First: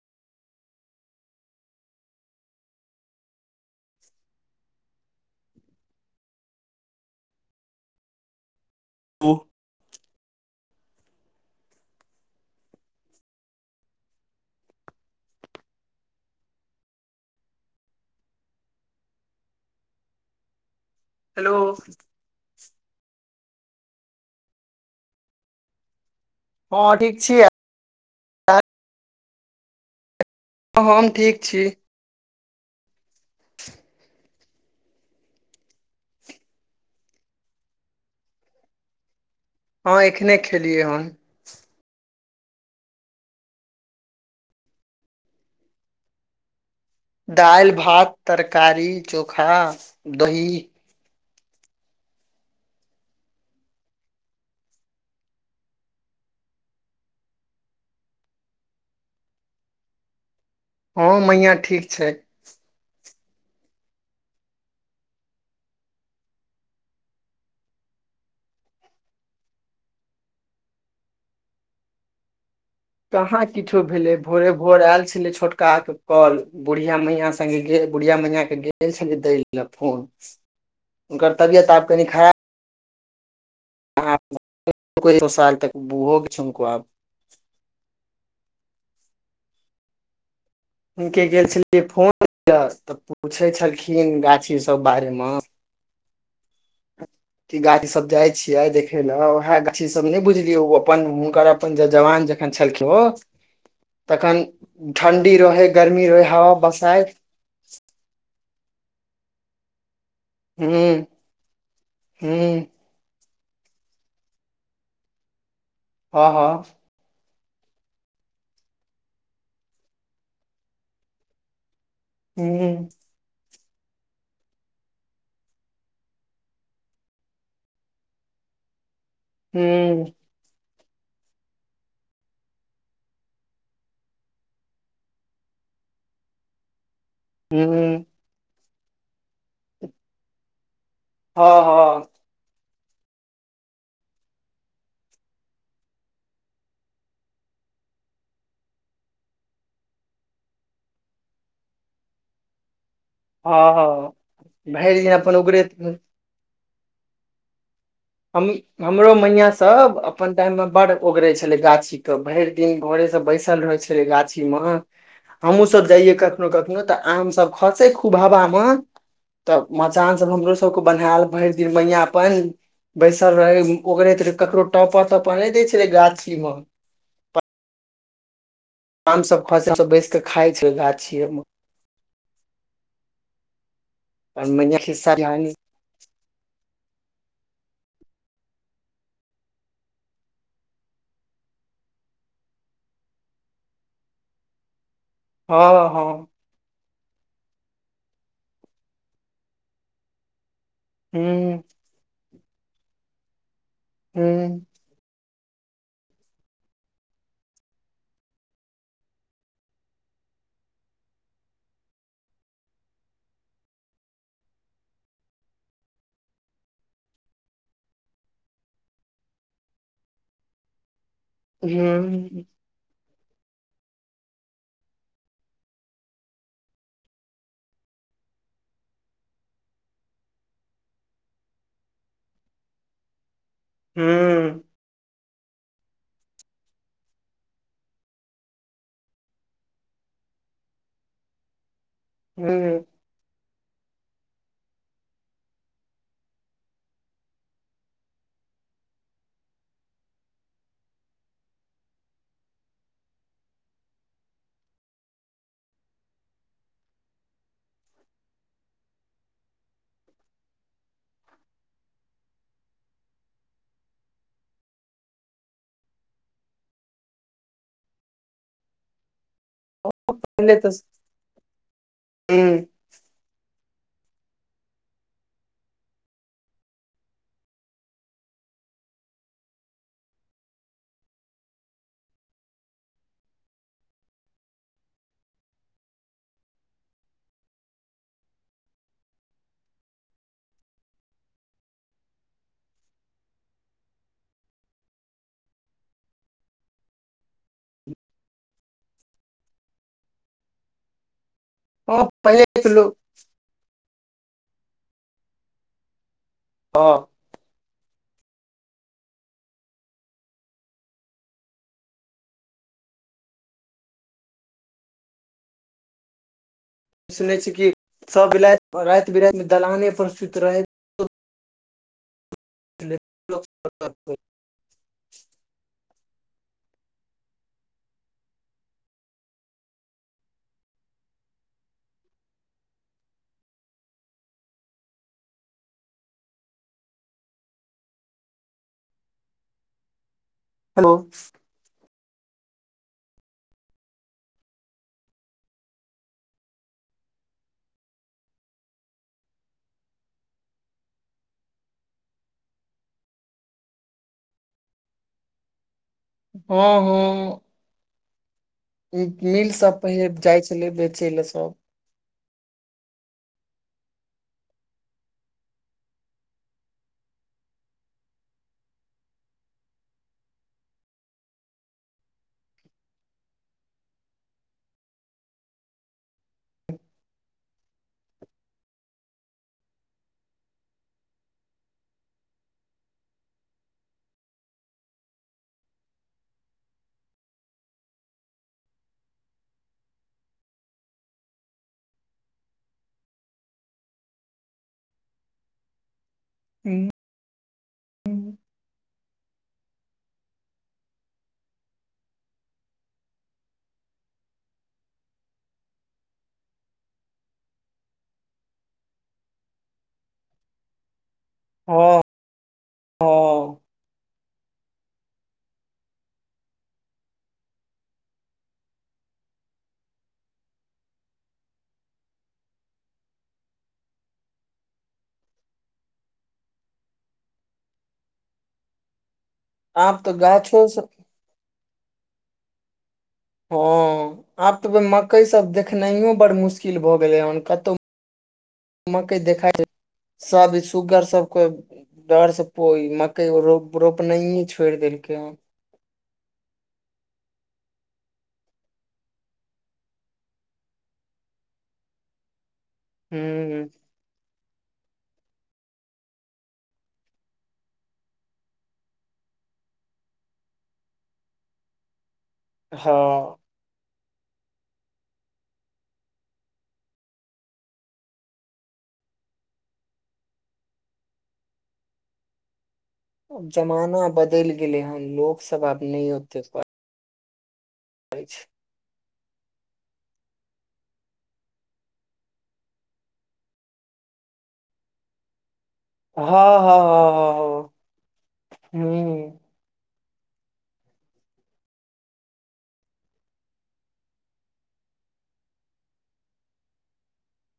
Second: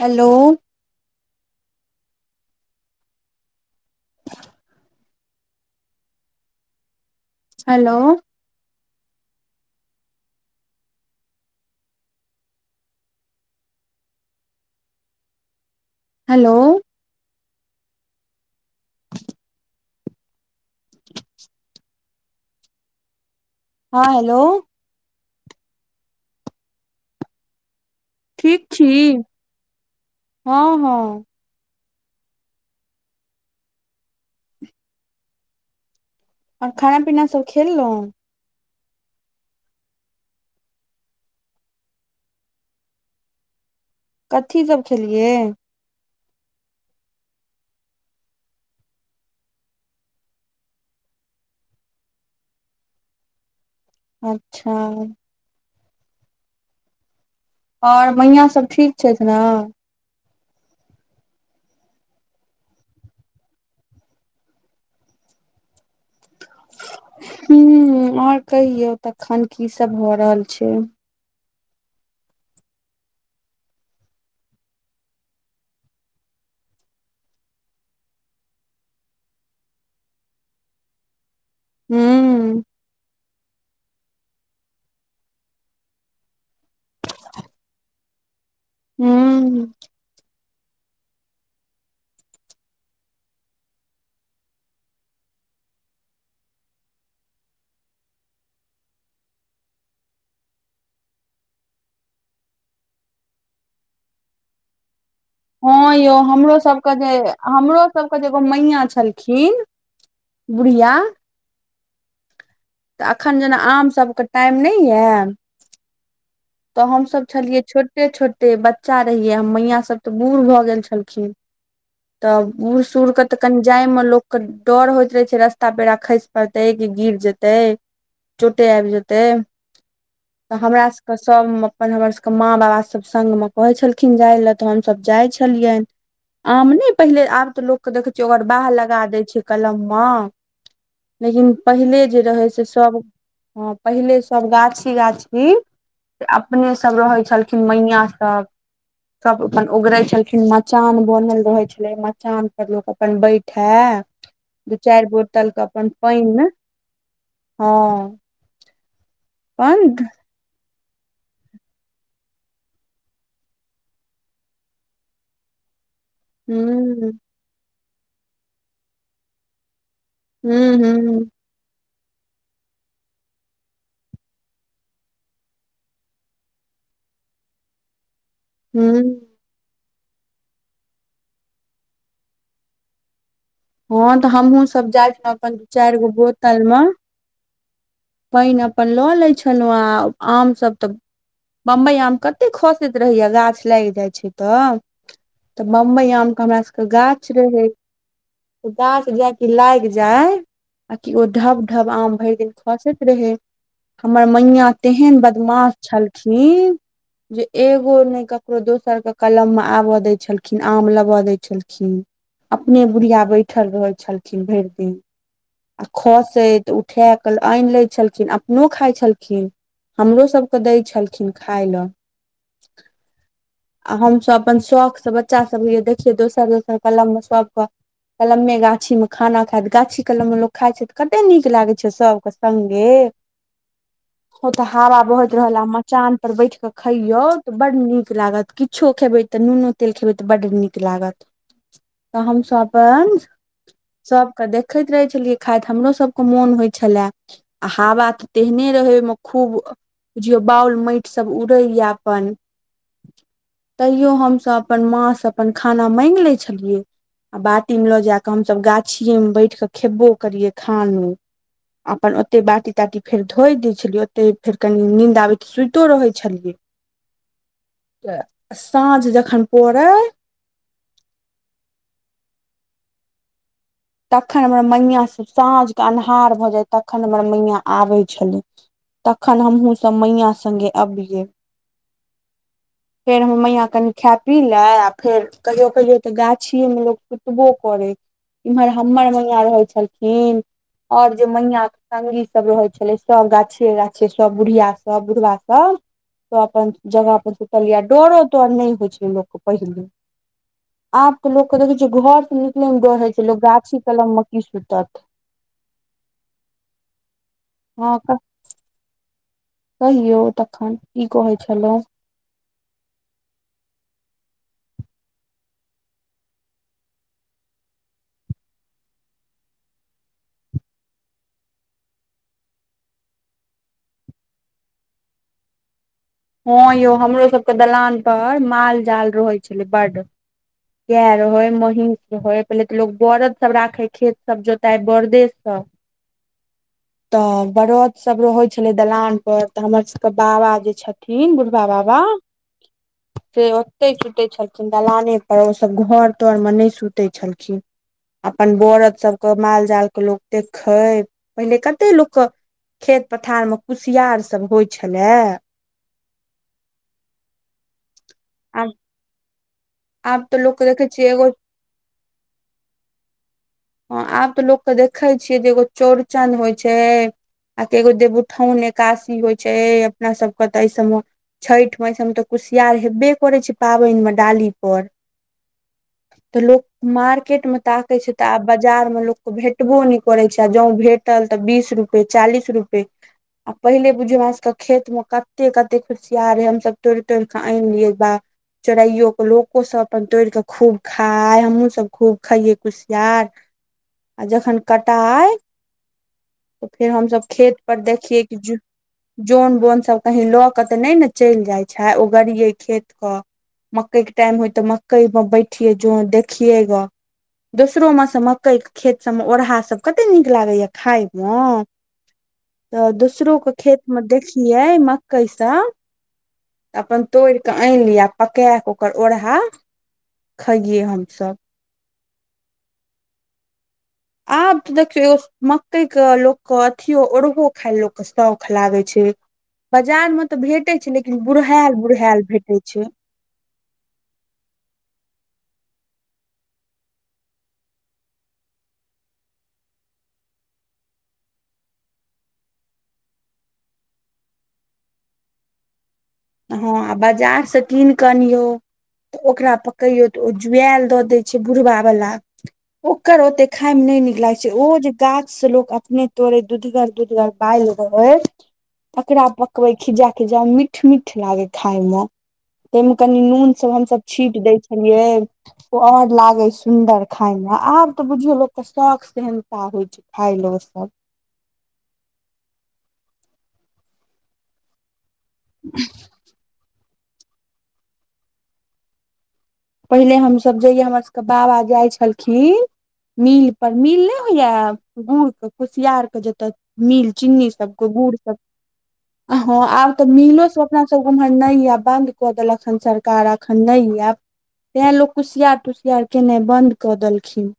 Hello hello ओ hello hello हँ hello हँ ठीक छियै ठीक छी हँ हँ हम ठीक छी [inaudible] आर खाइना पीना सब खेललहु हँ एखने खेलियै हन कथी सब खेलियै दालि भात तरकारी चोखा दही अच्छा आओर मैय सब ठीक छथि ने हँ मैया ठीक छै ह आऔर कहियौ तखन की सब भ रहल छै कहाँ किछो भेलै भोरे भोर आयल छलै छोटका के कल बुढ़िया मैया सङ्गे बुढ़िया मैया के गेल छलै दै ले फोन उनक तबियत आब कनि खराब हूँ दो साल तकहोग हमको आब [unintelligible] हू हुनके गेल छलियै फोन दिय तऽ पूछै छलखिन गाछी सब बारेमे इगाछी सब जाय छिये देखे ले उएह गाछी सब नहि बुझलियै ओ अपन हुनकर ज जवान जखन छलखिन ओ तखन ठण्डी रहै हँ गर्मी यौ रहै हवा हमरो सबके जे बसायत हमरो सबके जे एगो मैया छलखिन बुढ़िया हू तऽ एखन जेना आमसभके टाइम नहि यऽ हँ हँ तऽ हमसभ छलियै छोटे छोटे बच्चा रहियै मैया सब तऽ बूढ़ भऽ गेल छलखिन तऽ बूढ़ हूँ सूढ़ के त तऽ कनि जाय मे लोक के डर होइत रहै छै रस्ता पेड़ खैस पड़तै कि गिर जेतै चोटे आब जेतै हू तऽ हमरा तऽ सभ अपन हमरसभके माँ बाबासभ संगमे कहै छलखिन जाय लेलए तऽ हमसभ जाइ छलियनि आम नहि पहिले आब तऽ लोकके देखै छियै ओगर बाह लगा दै छै कलममे लेकिन हँ पहिले हँ जे रहै से सब हँ पहिले सब गाछी गाछी त अपने सब रहैत छलखिन मैया सब सब अपन उगरै छलखिन मचान बनल रहै छलै मचान लोक अपन बैठए हँ हँ दू भरि दिन चैर अपन बोतल के अपन ओगरैत पाइन हँ हम हमरो मैय सब बन्द अपन तहन बड़ ओगरे छलै गाछी के भरि दिन भोरे से बैसल रहे छलै गाछी मे हमहूँसभ जाइयै कखनो कखनो तऽ हूं आमसभ खसै खूब हवामे तब मचान सब हमरो हूं सबके हूं बहएल भरि दिन मैया अपन बैसलै रहै ओगरैत रहै ककरो टप तप नहि दै छलै गाछी मे आम हूं सब खसल बैसके खाय छै गाछि मे हँ तऽ और हमहुँ मैया सब जाय खिस्सा छलहुँ कहानी अपन दू चारि गो बोतल मे पानि अपन लऽ लै छलहुँ आ आम सभ तऽ बम्बई आम कते खसैत रहैया गाछ लागि जाइ छै तऽ तऽ हँ हँ बम्बई आमके हमरा सबके गाछ रहै गाछ जाय कि लागि जाय आ कि ओ हूं ढब ढब आम भरि दिन खसैत रहै हमर हूं मैया तेहन बदमाश छलखिन जे एगो नहि ककरो दोसर के कलम मे आबऽ दै छलखिन आम लेबऽ दै छलखिन अपने बुढ़िया बैठल रहै छलखिन भरि दिन आ खसै तऽ उठाए कऽ आनि लै छलखिन अपनो खाइ छलखिन हमरो सभके दै छलखिन खााय हूं लए आ हमसभ अपन शौख से बच्चा सब के जे देखियै दोसर दोसर कलम मे सबके कलमे गाछीमे खाना खाइत गाछी कलममे लोक खाइ छै तऽ कतेक नीक लागै छै सभके संगे ओ हूं तऽ हावा बहैत रहल म मचान पर बैठि कऽ खैयौ तऽ बड्ड नीक लागत किछो खेबै तऽ नूनो तेल खेबै तऽ बड्ड नीक लागत त हम सब हूं अपन सभके देखैत रहै छलियै खाइत हमरो सबके मोन होइत छले आ हवा तऽ तेहने रहै ओहिमे खूब बुझियौ बाउल माटि सब उड़ैए अपन तैयो हमस अपन माँ से अपन खाना माग ले छलियै आ बाटी मे लऽ जाक हमसब गाछि मे बैठ के खेबो करिये खानो अपन ओते बाटी ताटी फेर धोइ दै छलियै ओते फेर कनी निंन्द आबैत त सुइतो रहै छलियै तऽ साँझ जखन पड़ै [inaudible] तखन हमर मैया साँझके अन्हार भऽ जाइ तखन हमर मैया आबै छलै तखन हमहहुँ सब मैयाँ संगे अबिये फेर हम मैया कनि खा पी लए आ फेर कहियो कहियो तऽ गाछिएमे लोक सुतबो करै एम्हर हमर मैया रहै छलखिन और जे मैयके संगी सभ रहै छलै सभ गाछे गाछे सभ बुढ़ियास सभ बुढ़वाभ सब तो अपन जगह पर सुतलियै डरो तोर नहि होइ छै लोकके पहिले आब के लोकके देखै छ हूं घर से पहिले तऽ निकले मे लोक डर होइ छै लोक गाछी कलम मे की सुतत हँ हँ कहियौ तखन की कहै छलहुं सुने छी कि सबाति राति बिराति मे दलाने प्रसुित रहै [inaudible] [inaudible] हँं यौ हमरो सबके दलान पर माल जाल रहै छलै बड गाय रहे महीष रहे पहिले तऽ लो बरद सब राखे खेत सब जोताय बरदे सऽ तऽ बरद सब रहै छलै दलान पर तऽ हमर सबके बाबा अ जे हेलो छथिन बुढ़बा बाबा से ओते सुते छल खिन दलाने और उ सब घर तर मे नहि सुते छलखिन अपन वरद सभके माल जालके लोक देखै पहिने कते लोक क खेत पथार मे कुसियार सब होइ छलए हँ हँ आब इ मिल सब पेहिले आब तऽ जाइ लोकके छलै देखै छियै बेचे लए एगो सब [inaudible] ह आब तऽ लोकके देखै छियै जे एगो चौड़चन होइ छै आ कि एगो देवउठाउन एकासी होइ छै अपना सबके तऽ एहि सबमे छठि मस हम तऽ कुसियार हेबे करै छै पाबनिमे डालीपर [inaudible] तऽ लोक मार्केट में ताके छै त आब बाजार मे लोक क भेटबो नहि करे छै आ जों भेट टल त बीस रुपे चालीस रुपे आ पहिले बुझियै हमर सभके खेतमे कते कते कुशियार रहै हमसभ तोड़ि तोड़ि क आनिलियै बा चोराइयौ लोको सब अपन तोड़ क खूब खाय हमहु सब खूब खाइये कुशियार आ जखन कटाइ त फेर हूँ। हमसभ खेत पर देखियए हँ कि ज जोन बोन सब कहीं ल क त नहि ने चलि जाइ छै ओ गड़िये खेत क मकई के टाइम होइ त मकई मे बैठिये जो ह देखियेग दोसरोमे सँ मक्कइ खेत सभमे ओरहा सभ कतेक नीक लागैए खाायमे हँ त दोसरो के खेत मे देखियै मक्कई सब अपन तोड़ क आनि ली आ पका क ओरहा खइयै हमसब आब त देखियो ए मकई के लोक के अथियो ओरहो खाय ल लोक के शौख लागे छै आब बाजार तऽ मे त गाछो भेटैत सब छै लेकिन बुढ़हायल बुढ़ायल भेटैत छै हँ आब त मकई सब देखनाइयो बड़ मुश्किल भ‌ गेलै हेन कतहु मकइ देखा छै सब सुुगर सब कोइ डर से कोई मकइ रो रोपनाइे छोड़ि देलकै ह हँ आ बाजारसँ कीन क अनियौ त ओकरा पकैयौ त ओ जुएल द दै छै बुढ़बा बला ओकर ओते हूँ खायइ मे नय निकला ओ जे गाछ से लोक अपने तोड़े दूधगर दुधगर बैल रहै तकरा पकबै खिजा खिजा मीठ मीठ लागे खाायमे ताहिमे कनि हँ नून सब हमस छीट दै छलियै ओ और लागे सुंदर खााय मे आब तबुझियो लोक के शौख सेहनता होइ छै खाय ल सभ ब जमाना बदैल गेले हन लोकग सब आब नहि ते ब अछि पहिले हमसभ जइयै हमर सभके बाबा जाइ छलखिन मिल पर मिल नहि होइया गुड़ के कुसियारके हँ जतय मिल चिन्नी सब को गुड़ सब ह भ आब त मिलोसभ अपनासभ ओम्हर नहि आए बन्द कऽ देलक हन सरकार एखन नहि आए तैँ लोक कुसियार तुसियार केनाइ बन्द क देलखिन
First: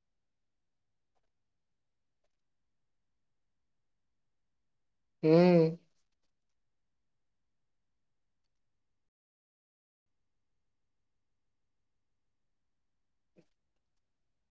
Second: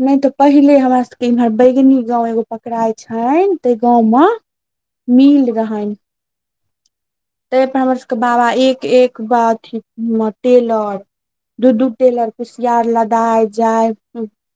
नहि ते पहिले हमरा सबके इमहर बैगनी गांव एगो पकड़ााय छैन तै गांव में मील हूँ रहनि ताहिपर हमर सभके बाबा एक एक अथी टेलर दू दू टेलर कुशियार लदाय जाय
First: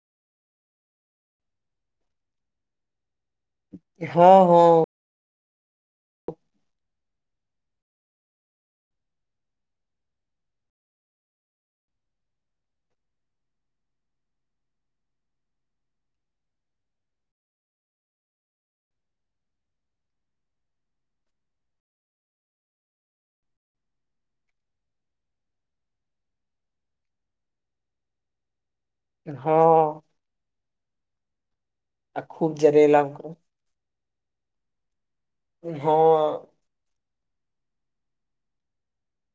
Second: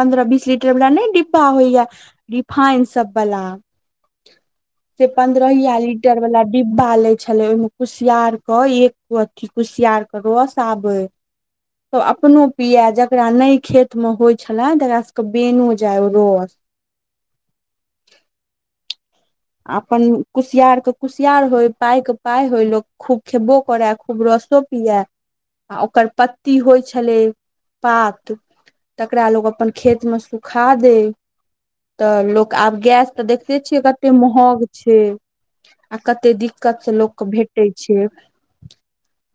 पन्द्रह बीस लीटरवला नहि डिब्बा होइए रिफाइनसभवला हँ हँ से पन्द्रहियि लीटर वला डिब्बालै छै छले ओहिमें कुसियार के एको अथी कुसियार के रस आबे त अपनो पिय जेकरा नहि खेत मे होइ छले तकरा सबके बेनोजाय ओ रस अपन कुसियारके कुसियार होय पाइके पाइ होय लोक खूब खेबो करे खूब रसो पियाए आ ओकर पत्ती होइ छलै पात तकरा लोकोग अपन हँ खेत में सुखा दै त आ लोक खूब आब गैस जरेलक त देख से छिय कते महग छै आ कते हँ दिक्क दिक्कत से लोकके भेटै छै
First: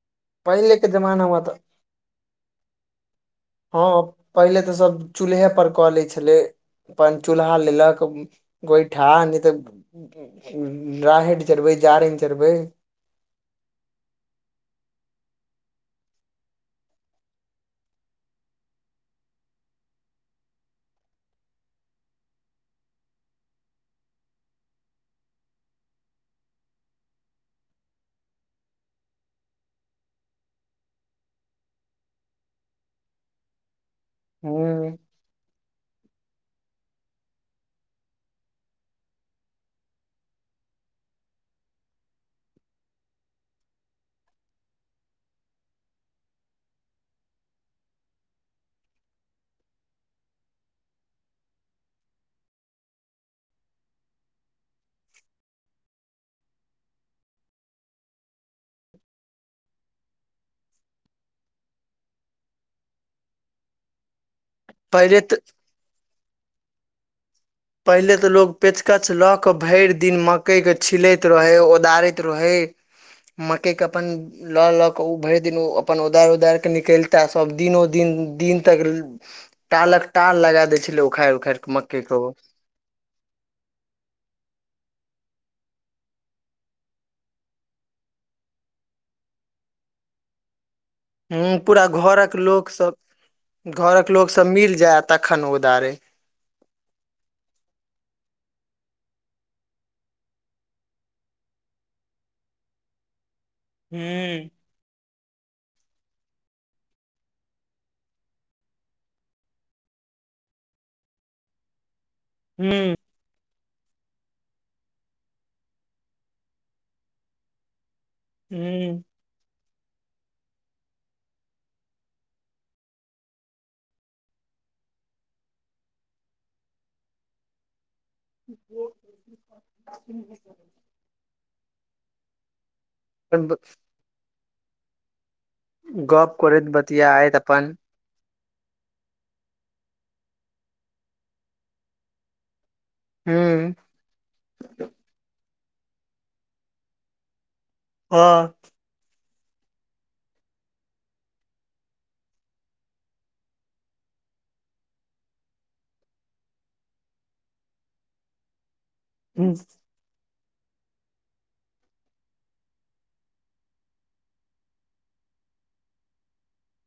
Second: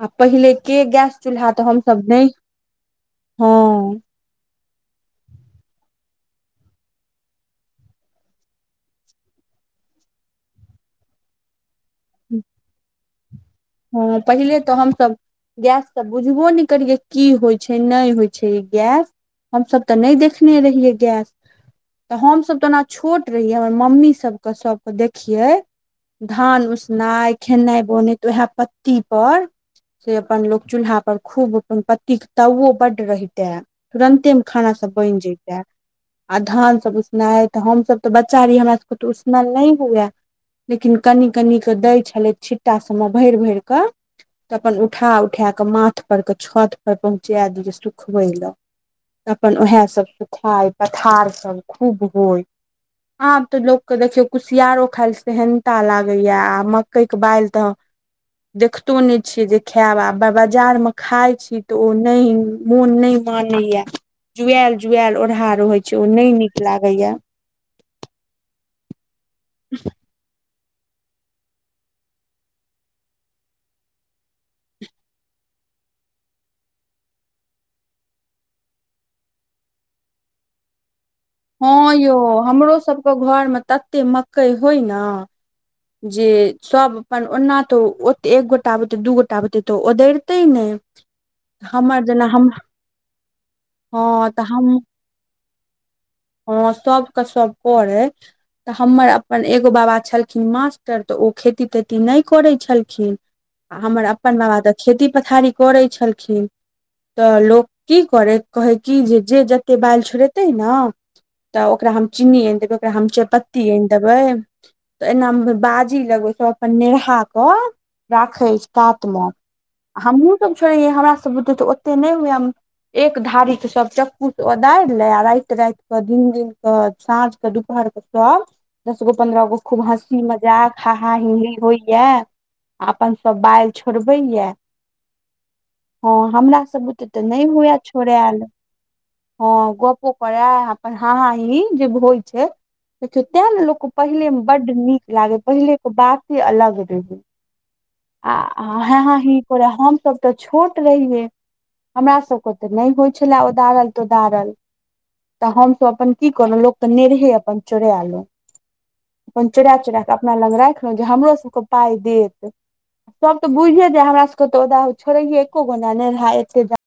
आ पहिले के गैस चूल्हा त हम सभ नहि हँ हँ पहिले तऽ सभ चूल्हे परर कऽ लैत छलै अपन चूल्हा लेलक कोइठा नहि तऽ राहैड़ चड़बै जारैन चड़बै हँ पहिले तऽ हमसभ गैस त बुझबो नहि करियै की होइ छै नहि होइ छै ई गैस हमस तऽ नहि देखने रहियै गैस तऽ हमसभ तऽ ओना छोट रहियै हमर मम्मी सभक सबक देखियै धान उसनाइ खेनाइ बोनाइ तऽ उएह पत्तीपर से अपन लोक चूल्हापर खूब अपन पतीक ताउओ बड्ड रहिते तुरन्तेमे हूँ खाना सब बनि जैय आ धान सभ उसनाइ है तऽ हमसभ तऽ बच्चा रहियै हमरा सभके तऽ उसनाल नहि हुए लेकिन कनि कनिकेँ दै छलै छिट्टा सभमे भरि भरि कऽ तऽ अपन उठा उठै कऽ माथ पर के छत पर पहुंचा दिय सुखबै लऽ अपन उएह सभ सुखाय पथारसभ खूब होय आब तऽ लोक कऽ देखियो कुसियारो खाय लऽ सेहनता लागै या आ मकई कऽ बैल तऽ देखतो ने छियै जे खायब आब बेय बाजार मे खाय छी तऽ ओ नहि मोन नहि मानै यऽ जुआल पहिले जुआल तऽ ओरहा रहै छै ओ नहि नीक लागैए पहिले तऽ लोक पेचकच लऽ कऽ भरि दिन मक्कइके छिलैत रहै ओदारैत रहै मकैय केँ अपन लऽ लऽ कऽ उ भरि दिन उ अपन उदारि उदारि कऽ निकैलताह सभ दिनो दिन दिन तक टालक टाल लगा दै छलै उखाइर हँ यौ हमरो सबके घरमे तते मकई होय नऽ जे सब अपन ओना तो ओते एक गोटा बुते दू गोटा बुते तो ओदैर तै नहि हँ पूरा हमर जेना घरक हम लोकसभ हँ घरक तऽ लोकसभ मिल हम जाय तखन ओदारे हँ सब क सब पढ़ै तऽ हमर अपन एगो बाबा छलखिन मास्टर तऽ ओ खेती तेती नहि करै छलखिन आ हमर अपन हूँ बाबा तऽ खेती पथारी करै छलखिन तऽ लोक की करै कहै क जे जे जतेक बालि छोड़ेतै ने तऽ ओकरा हम चीनी आनि देब हूँ ओकरा हम चेपत्ती आनि देबै तऽ एना मऽ बाजी लगै सब अपन नेहा कऽ राखै हूँ कात मऽ आ हमहूँसभ छोड़ैैये हम सब तऽ ओतेक नहि हुए एक धारी कऽ सब चक्कू सँ ओदारि लेय आ राइत राइत तऽ दिन दिन कऽ साँझ के दुपहर के सब दस गो पंन्द्रह गो खूब हँसी मजाक हाहा हिही होइ यऽ अपन सभ बैल छोड़बै य हँ गप हमरा करैत सब बुते तऽ बतियाइत नहि होय अपन छै छोड़ल हँ गपो करय अपन हाँ हाँ ही ही जे होइ छै देखियौ तेय नऽ हूँ लोकके पहिलेमे बड्ड नीक लागै पहिलेके बाते अलग रहै आ हाँ हाँ ही ही करे हमसभ तऽ छोट रहियै हमरा सब कऽ तऽ नहि होइ छलै ओदारल तोदारल तऽ हमस अपन की करै लोक के नेरहे अपन चोरालो अपन हँ चोरा चोरा अपना लग राखलहुँं जे हमरो सबके पाइ देत सब तऽ बुझै जाय हमरा सबके तऽ ओदा छोड़ैये एको गो नहि आ नेरहा एते